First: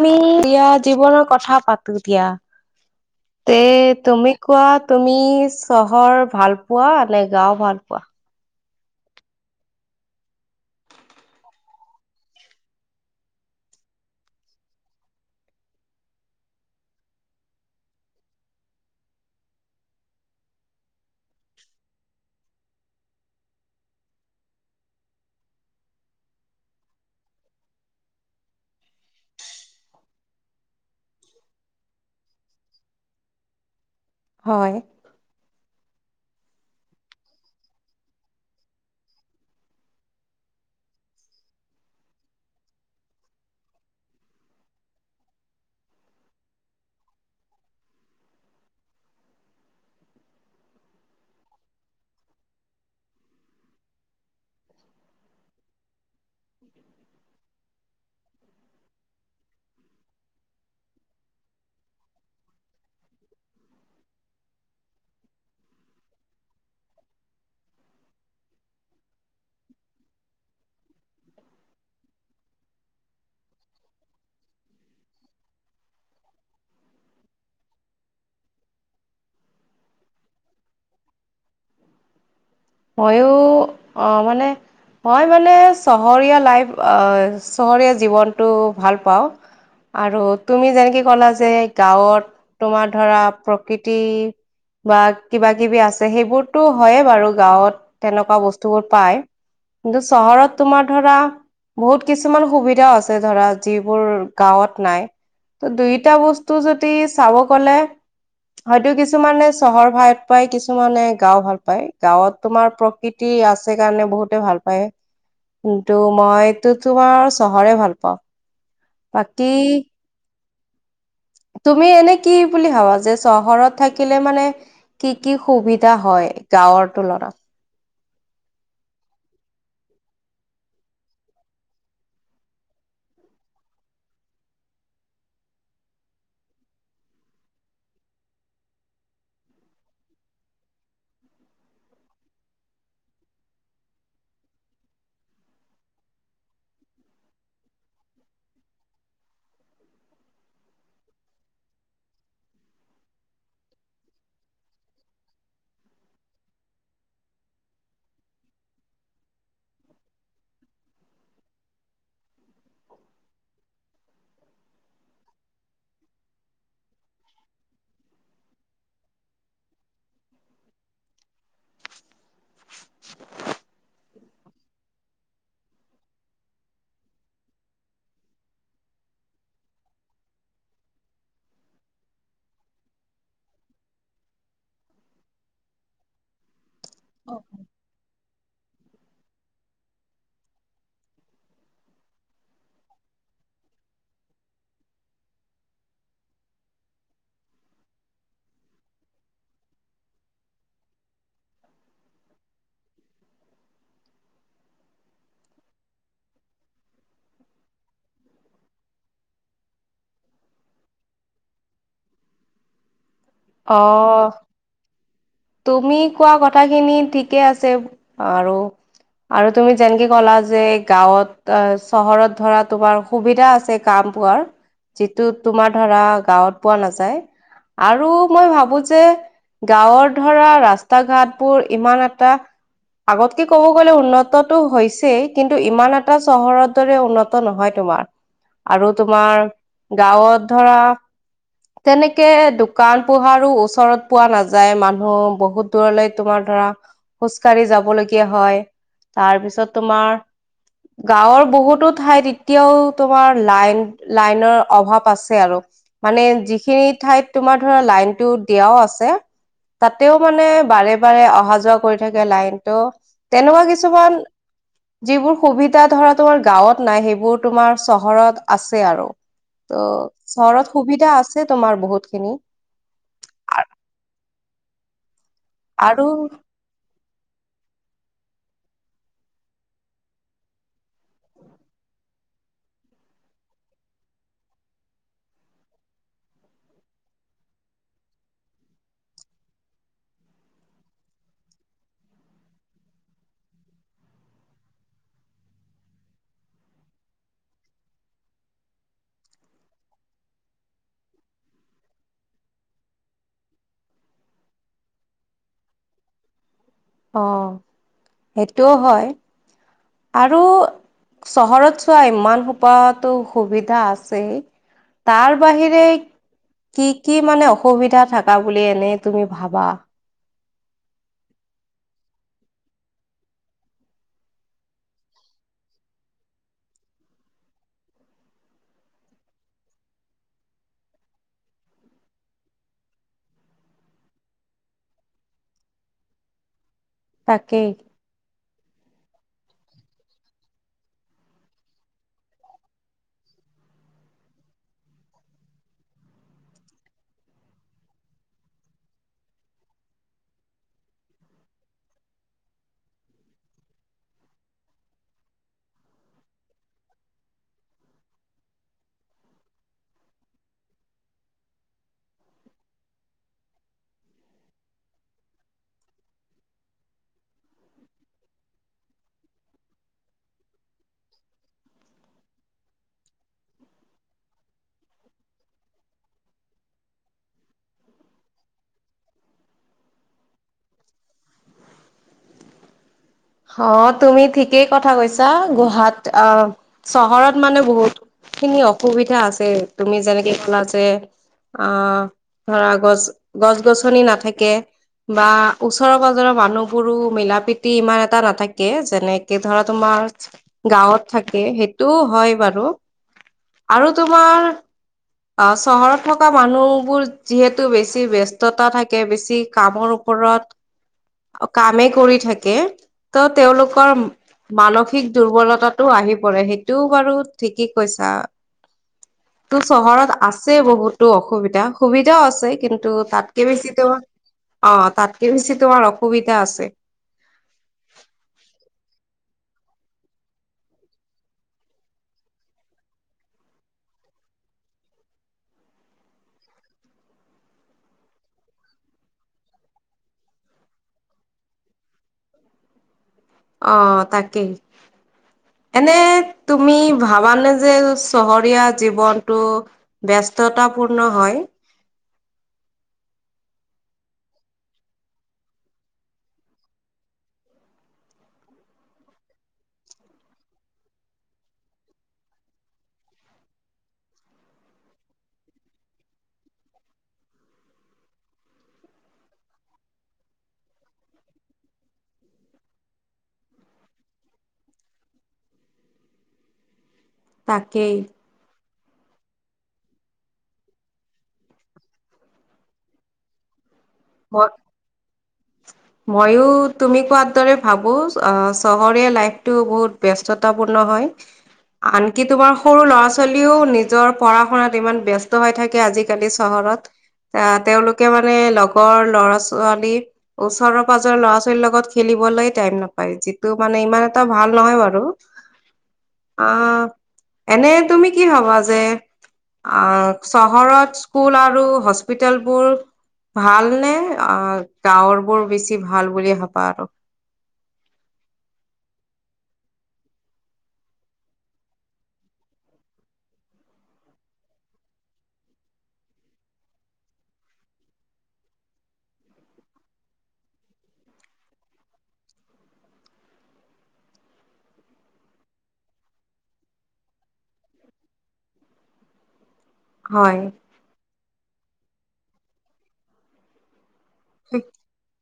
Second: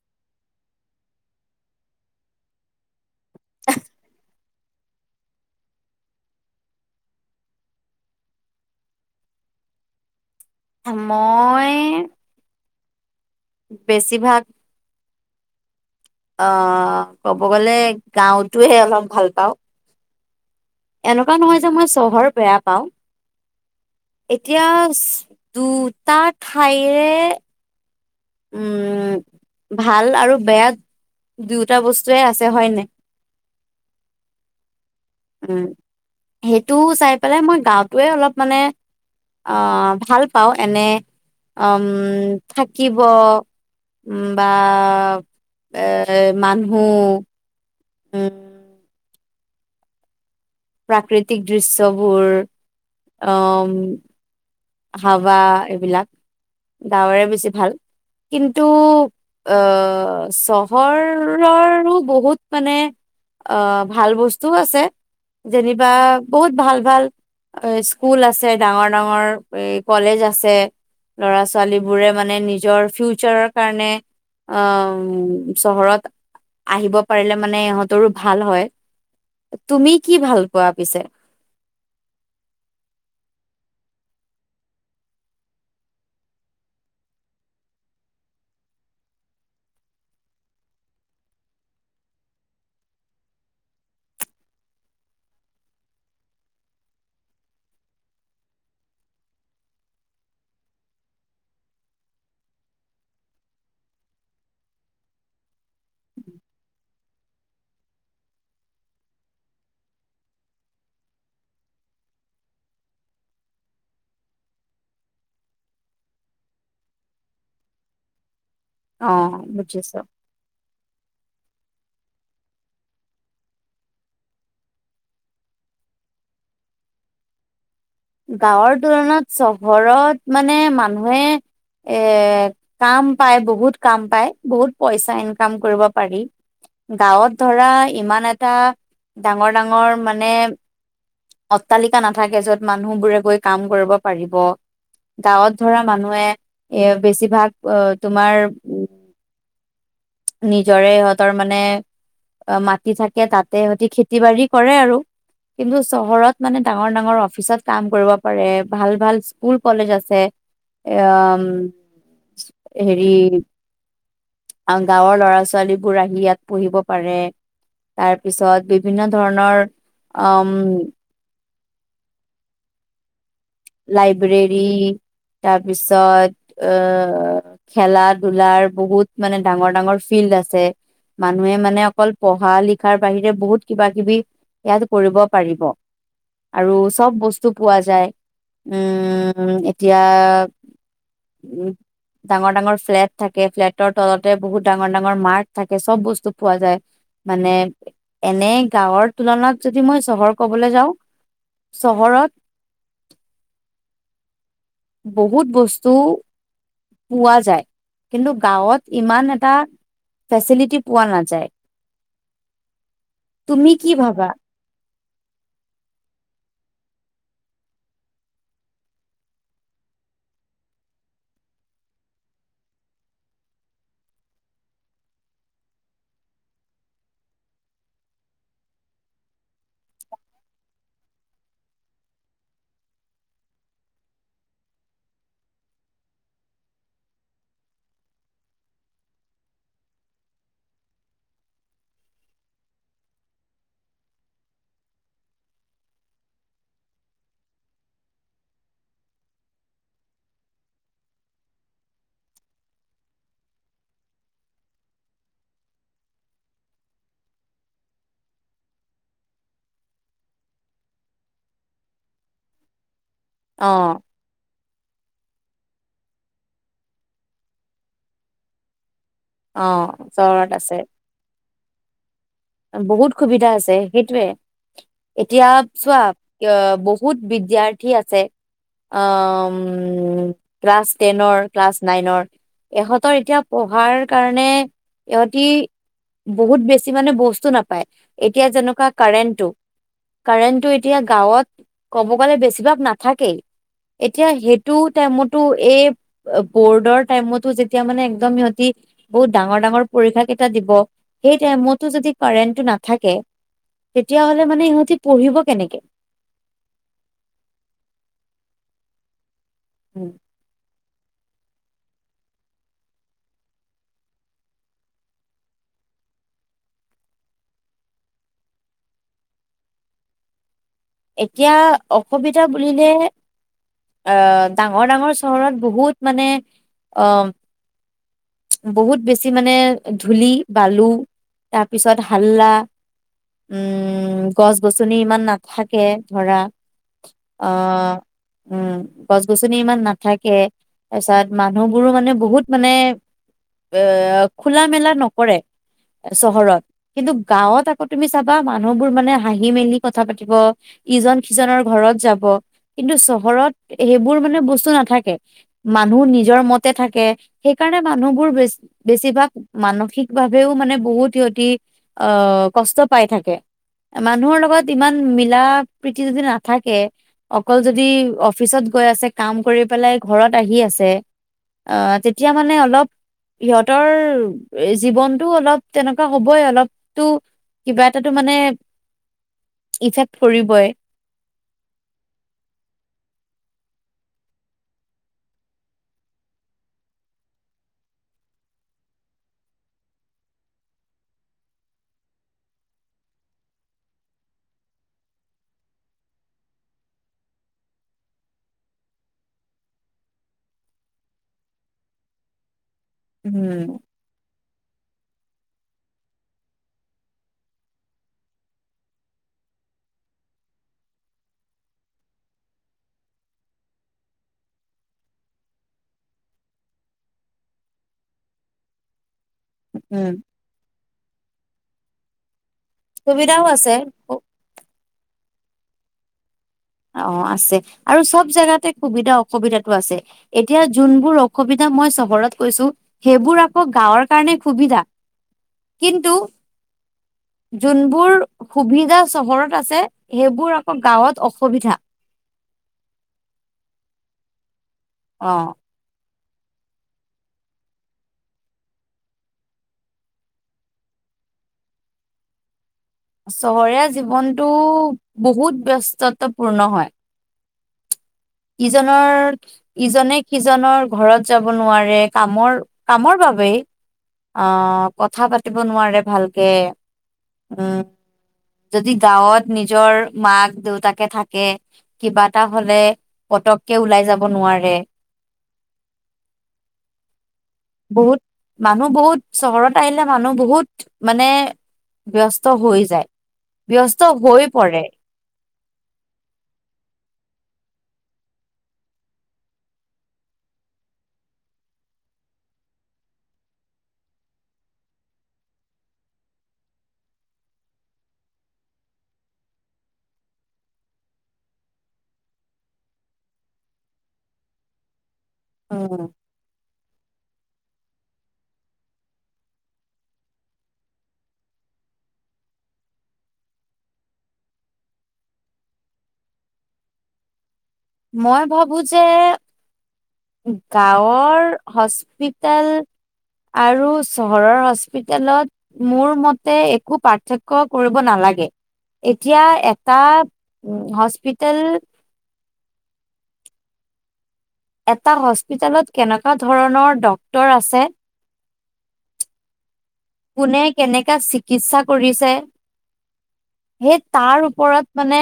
তুমি দিয়া জীৱনৰ কথা পাতো দিয়া তে তুমি কোৱা তুমি চহৰ ভাল পোৱা নে গাও ভাল পোৱা মই বেছিভাগ অ ক'ব গলে গাওঁতোহে অলপ ভাল পাওঁ এনেকুৱা নহয় যে মই চহৰ বেয়া পাওঁ এতিয়া দুটা ঠাইৰে উম ভাল আৰু বেয়া দুয়োটা বস্তুৱে আছে হয়নে হয় উম সেইটো চাই পেলাই মই গাওঁটোৱে অলপ মানে আহ ভাল পাওঁ এনে উম থাকিব উ বা এৰ মানুহ উ প্ৰাকৃতিক দৃশ্যবোৰ উম হাৱা এইবিলাক গাঁৱৰে বেছি ভাল কিন্তু আহ চহৰ ৰো বহুত মানে অ ভাল বস্তুও আছে যেনিবা বহুত ভাল ভাল স্কুল আছে ডাঙৰ ডাঙৰ কলেজ আছে ল'ৰা ছোৱালী বোৰে মানে নিজৰ ফিউচাৰৰ কাৰণে আহ চহৰত আহিব পাৰিলে মানে ইহঁতৰো ভাল হয় তুমি কি ভাল পোৱা পিছে ময়ো আহ মানে মই মানে চহৰীয়া লাইফ চহৰীয়া জীৱনটো ভাল পাওঁ আৰু তুমি যেনেকে ক'লা যে গাঁৱত তোমাৰ ধৰা প্ৰকৃতি বা কিবা কিবি আছে সেইবোৰতো হয়ে বাৰু গাঁৱত তেনেকুৱা বস্তুবোৰ পায় কিন্তু চহৰত তোমাৰ ধৰা বহুত কিছুমান সুবিধাও আছে ধৰা যিবোৰ গাঁৱত নাই ত দুইটা বস্তু যদি চাব গলে হয়তো কিছুমানে চহৰ ভাল পায় কিছুমানে গাঁও ভাল পায় গাঁৱত তোমাৰ প্ৰকৃতি আছে কাৰণে বহুতে ভাল পায় কিন্তু মইতো তোমাৰ চহৰে ভাল পাওঁ অ বাকী বুজিছ তুমি এনে কি বুলি ভাবা যে চহৰত থাকিলে মানে কি কি সুবিধা হয় গাঁৱৰ তুলনাত গাঁৱৰ তুলনাত চহৰত মানে মানুহে এ কাম পায় বহুত কাম পায় বহুত পইচা ইনকাম কৰিব পাৰি গাঁৱত ধৰা ইমান এটা ডাঙৰ ডাঙৰ মানে অট্টালিকা নাথাকে য'ত মানুহ বোৰে গৈ কাম কৰিব পাৰিব গাঁৱত ধৰা মানুহে এ বেছিভাগ তোমাৰ উ নিজৰে সহঁতৰ মানে মাটি থাকে তাতে সেই খেতি বাাৰি কৰে আৰু কিন্তু চহৰত মানে ডাঙৰ ডাঙৰ অফিচত কাম কৰিব পাৰে ভাল ভাল স্কুল কলেজ আছে এ হেৰি গাঁৱৰ লৰা ছোৱালীবোৰ আহি ইয়াত পঢ়িব পাৰে তাৰ পিছত বিভিন্ন ধৰণৰ উ লাইব্ৰেৰী তাৰপিছত এ খেলা ধূলাৰ বহুত মানে ডাঙৰ ডাঙৰ ফিল্ড আছে মানুহে মানে অকল পঢ়া লিখাৰ বাহিৰে বহুত কিবা কিবি ইয়াত কৰিব পাৰিব আৰু চব বস্তু পোৱা যায় উম এতিয়া উ ডাঙৰ ডাঙৰ ফ্লেট থাকে ফ্লেটৰ তলতে বহুত ডাঙৰ ডাঙৰ মাৰ্ট থাকে চব বস্তু পোৱা যায় মানে এনে গাঁৱৰ তুলনাত যদি মই চহৰ কবলৈ যাওঁ চহৰত বহুত বস্তু পোৱা যায় কিন্তু গাঁৱত ইমান এটা ফেচিলিটি পোৱা নাযায় তুমি অ কি ভাবা তুমি কোৱা কথাখিনি ঠিকে আছে আৰু আৰু তুমি যেনেকে কলা যে গাঁৱত চহৰত ধৰা তোমাৰ সুবিধা আছে কাম পোৱাৰ যিটো তোমাৰ ধৰা গাঁৱত পোৱা নাযায় আৰু মই ভাবো যে গাঁৱত ধৰা ৰাস্তা ঘাটবোৰ ইমান এটা আগতকে ক'ব গলে উন্নততটো হৈছেই কিন্তু ইমান এটা চহৰৰ দৰে উন্নত নহয় তোমাৰ আৰু তোমাৰ গাঁৱত ধৰা তেনেকে দোকান পোহাৰো ওচৰত পোৱা নাযায় মানুহ বহুত দূৰলৈ তোমাৰ ধৰা খোজ কঢ়ি যাব লগগীয়া হয় তাৰপিছত তোমাৰ গাঁৱৰ বহুতো ঠাইত এতিয়াও তোমাৰ লাইন লাইনৰ অভাৱ আছে আৰু মানে যিখিনি ঠাইত তোমাৰ ধৰা লাইনটো দিয়াও আছে তাতেও মানে বাৰে বাৰে অহা যোৱা কৰি থাকে লাইনতটো তেনেকুৱা অ কিছুমান যিবোৰ সুবিধা ধৰা তোমাৰ গাঁৱত নাই সেইবোৰ তোমাৰ চহৰত আছে আৰু অ ত' আছে চহৰত সুবিধা আছে তোমাৰ বহুত খিনি বহুত সুবিধা আছে সেইটোৱে এতিয়া চোৱা আৰু বহুত বিদ্যাৰ্থী আছে। ক্লাছ টেনৰ ক্লাছ নাইনৰ ইহঁতৰ এতিয়া পঢ়াৰ কাৰণে ইহতি বহুত বেছি মানে বস্ত নাপায় এতিয়া যেনেকুৱা কাৰেন্টো কাৰেন্টো এতিয়া গাঁৱত কব গলে বেছিভাগ নাথাকেই এতিয়া সেইটো টাইমতো এই বৰ্ডৰ টাইমতো যেতিয়া মানে একম সিহতি বহুত ডাঙৰ ডাঙৰ পৰীক্ষা কেইটা দিব সেই মো যদি কাৰেণ্টটো নাথাকে তেতিয়া হলে মানে সিহঁতি পঢ়িব কেনেকে অ সেইটোও হয় উম, আৰু চহৰত চোৱা ইমান সোপাটো সুবিধা আছে তাৰ বাহিৰে কি কি মানে অসুবিধা থাকা বুলি এনে তুমি ভাবা এতিয়া অসুবিধা বুলিলে আহ ডাঙৰ ডাঙৰ চহৰত বহুত মানে আহ বহুত বেছি মানে ধূলি বালু তাৰপিছত হাল্লা উম গছ গছনি ইমান নাথাকে ধৰা অ তাকেই উম গছ গছনি ইমান নাথাকে তাৰপিছত মানুহবোৰো মানে বহুত মানে এ খোলা মেলা নকৰে চহৰত কিন্তু গাঁৱত আকৌ তুমি চাবা মানুহবোৰ মানে হাঁহি মেলি কথা পাতিব ইজন সিজনৰ ঘৰত যাব কিন্তু চহৰত সেইবোৰ মানে বস্তু নাথাকে মানুহ নিজৰ মতে থাকে সেইকাৰণে মানুহবোৰ বেছিভাগ মানসিক ভাৱেও মানে বহুত সিহতি আহ কষ্ট পাই থাকে মানুহৰ লগত ইমান প্ৰ যদি নাথাকে অকল যদি অফিচত গৈ আছে কাম কৰি পেলাই ঘৰত আহি আছে তেতিয়া মানে অলপ সিহঁতৰ জীৱনটো অলপ তেনেকুৱা হ'বই অলপো কিবা এটাটো মানে ফৰিবই অ তুমি ঠিকেই কথা কৈছা গহাত অ চহৰত মানে বহুত খিনি অসুবিধা আছে তুমি যেনেকে ফলা যে অ ধৰা গছ গছ গছনি নাথাকে বা ওচৰ পাজৰৰ মানুহবোৰো মিলা প্ৰীতি ইমান এ এটা নাথাকে যেনেকে ধৰা তোমাৰ গাঁৱত থাকে সেইটোও হয় বাৰু উম আৰু তোমাৰ আহ চহৰত থকা মানুহবোৰ যিহেতু বেছি ব্যস্ততা থাকে বেছি কামৰ ওপৰত কামেই কৰি থাকে ত তেওঁলোকৰ মানসিক দুৰ্বলতাটো আহি পৰে সেইটোও বাৰু ঠিকেই কৈছা ত' উম চহৰত আছেই বহুতো অসুবিধা সুবিধাও আছে কিন্তু সুবিধাও তাতকে আছে বেছি ত অ তাত কিছি তোমাৰ অসুবিধা আছে অ আছে আৰু চব জোগাতে সুবিধা অসুবিধাতটো আছে এতিয়া যোনবোৰ অসুবিধা মই চহৰত কৈছো সেইবোৰ আকৌ গাঁৱৰ কাৰণে সুবিধা কিন্তু যোনবোৰ সুবিধা চহৰত আছে সেইবোৰ আকৌ গাঁৱত অস সুবিধা অ তাকেই এনে তুমি ভাবানে যে চহৰীয়া জীৱনটো ব্যস্ততা পূৰ্ণ হয় চহৰীয়া জীৱনটো বহুত ব্যস্তত্বপূৰ্ণ হয় ইজনৰ ইজনে সিজনৰ ঘৰত যাব নোৱাৰে কামৰ কামৰ বাবেই আহ কথা পাতিব নোৱাৰে ভালকে উম যদি গাঁৱত নিজৰ মাক দেউতাকে থাকে কিবা এটা হলে পতককে ওলাই যাব নোৱাৰে তাকেই বহুত মানুহ বহুত চহৰত আহিলে মানুহ বহুত মানে ব্যস্ত হৈ যায় ব্যস্ত হৈ মই পৰে ময়ো তুমি কোৱাৰ দৰে ভাবো আহ চহৰীয়া লাইফটো বহুত ব্যস্ততাপূৰ্ণ হয় আনকি তোমাৰ সৰু ল'ৰা ছোৱালীও নিজৰ পঢ়া শুনাত ইমান ব্যস্ত হৈ থাকে আজিকালি চহৰত এ তেওঁলোকে মানে ৰ ল'ৰা ছোৱালী ওচৰৰ পাজৰ ল'ৰা ছোৱালীৰ লগত খেলিবলৈ টাইম নাপায় যিটো মানে ইমান এটা ভাল নহয় বাৰু উম অ এনে তুমি কি হবা যে আহ চহৰত স্কুল আৰু হস্পিতেলবোৰ ভালনে অ গাঁৱৰ বোৰ বেছি ভাল বুলি ভাবা আৰু মই ভাবো যে গাঁৱৰ হস্পিতেল আৰু চহৰৰ হস্পিতেলত মোৰ মতে একো পাৰ্থক্য কৰিব নালাগে এতিয়া এটা হস্পিতেেল এটা হস্পিতেলত কেনেকুৱা ধৰণৰ ডক্তৰ আছে কোনে হয়। কেনেকা চিকিৎসা কৰিছে সেই তাৰ ওপৰত মানে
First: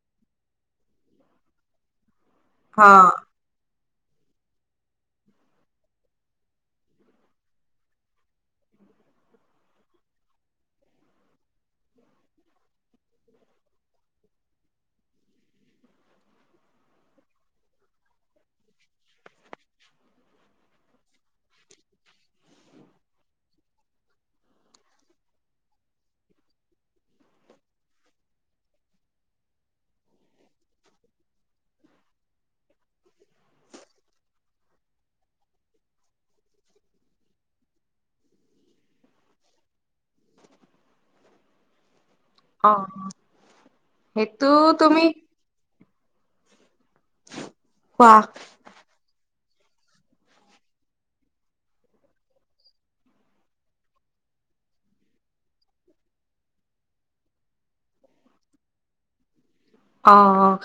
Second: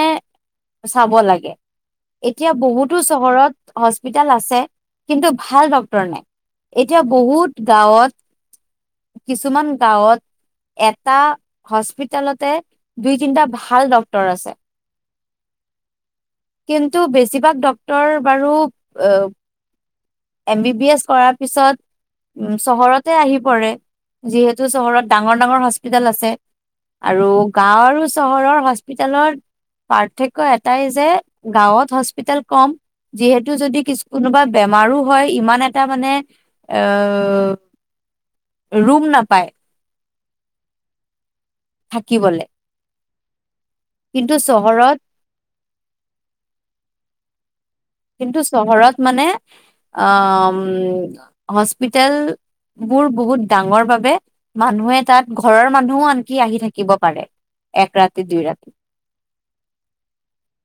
চাব লাগে এতিয়া হা বহুতো চহৰত হস্পিতেল আছে কিন্তু ভাল ডক্তৰ নাই এতিয়া বহুত গাঁৱত কিছুমান গাঁৱত এটা হস্পিতেলতে দুই তিনিটা ভাল ডক্তৰ আছে কিন্তু বেছিভাগ ডক্তৰ বাৰু এম বি বি এছ কৰাৰ পিছত উ চহৰতে আহি পৰে যিহেতু চহৰত ডাঙৰ ডাঙৰ হস্পিতেল আছে আৰু গাঁও আৰু চহৰৰ হস্পিতেলৰ পাৰ্থক্য এটাই যে গাঁৱত হস্পিতেল কম যিহেতু যদি কিছু কোনোবা বেমাৰো হয় ইমান এটা মানে ৰুম নাপায় থাকিবলে অ কিন্তু সেইটো চহৰত তুমি কোৱা কিন্তু চহৰত মানে আহ হস্পিতেলবোৰ বহুত ডাঙৰ বাবে মানুহে তাত ঘৰৰ মানুহো আনকি আহি থাকিব পাৰে এক ৰাতি দুই ৰাতি অ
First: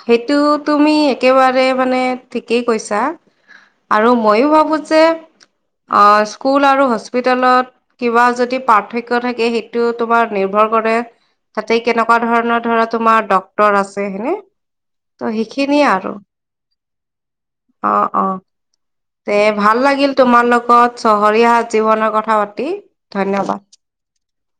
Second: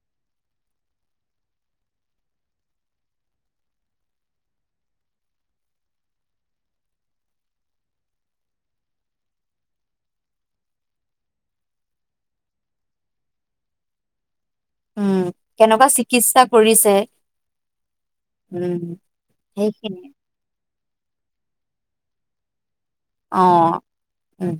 সেইটো তুমি একেবাৰে মানে ঠিকেই কৈছা আৰু মইয়ো ভাবো যে অ স্কুল আৰু হস্পিতেলত কিবা যদি পাৰ্থক্য থাকে সেইটো তোমাৰ নিৰ্ভৰ কৰে তাতে কেনেকোৱা ধৰণৰ ধৰা তোমাৰ ডক্তৰ আছে যে সেনে উম কেনেকোৱা চিকিৎসা কৰিছে অ অ উম তে ভাল সেইখিনিয়ে লাগিল তোমাৰ লগত ত চহৰীয়া জীৱনৰ কথা পাতি অ ধন্যবাদ উম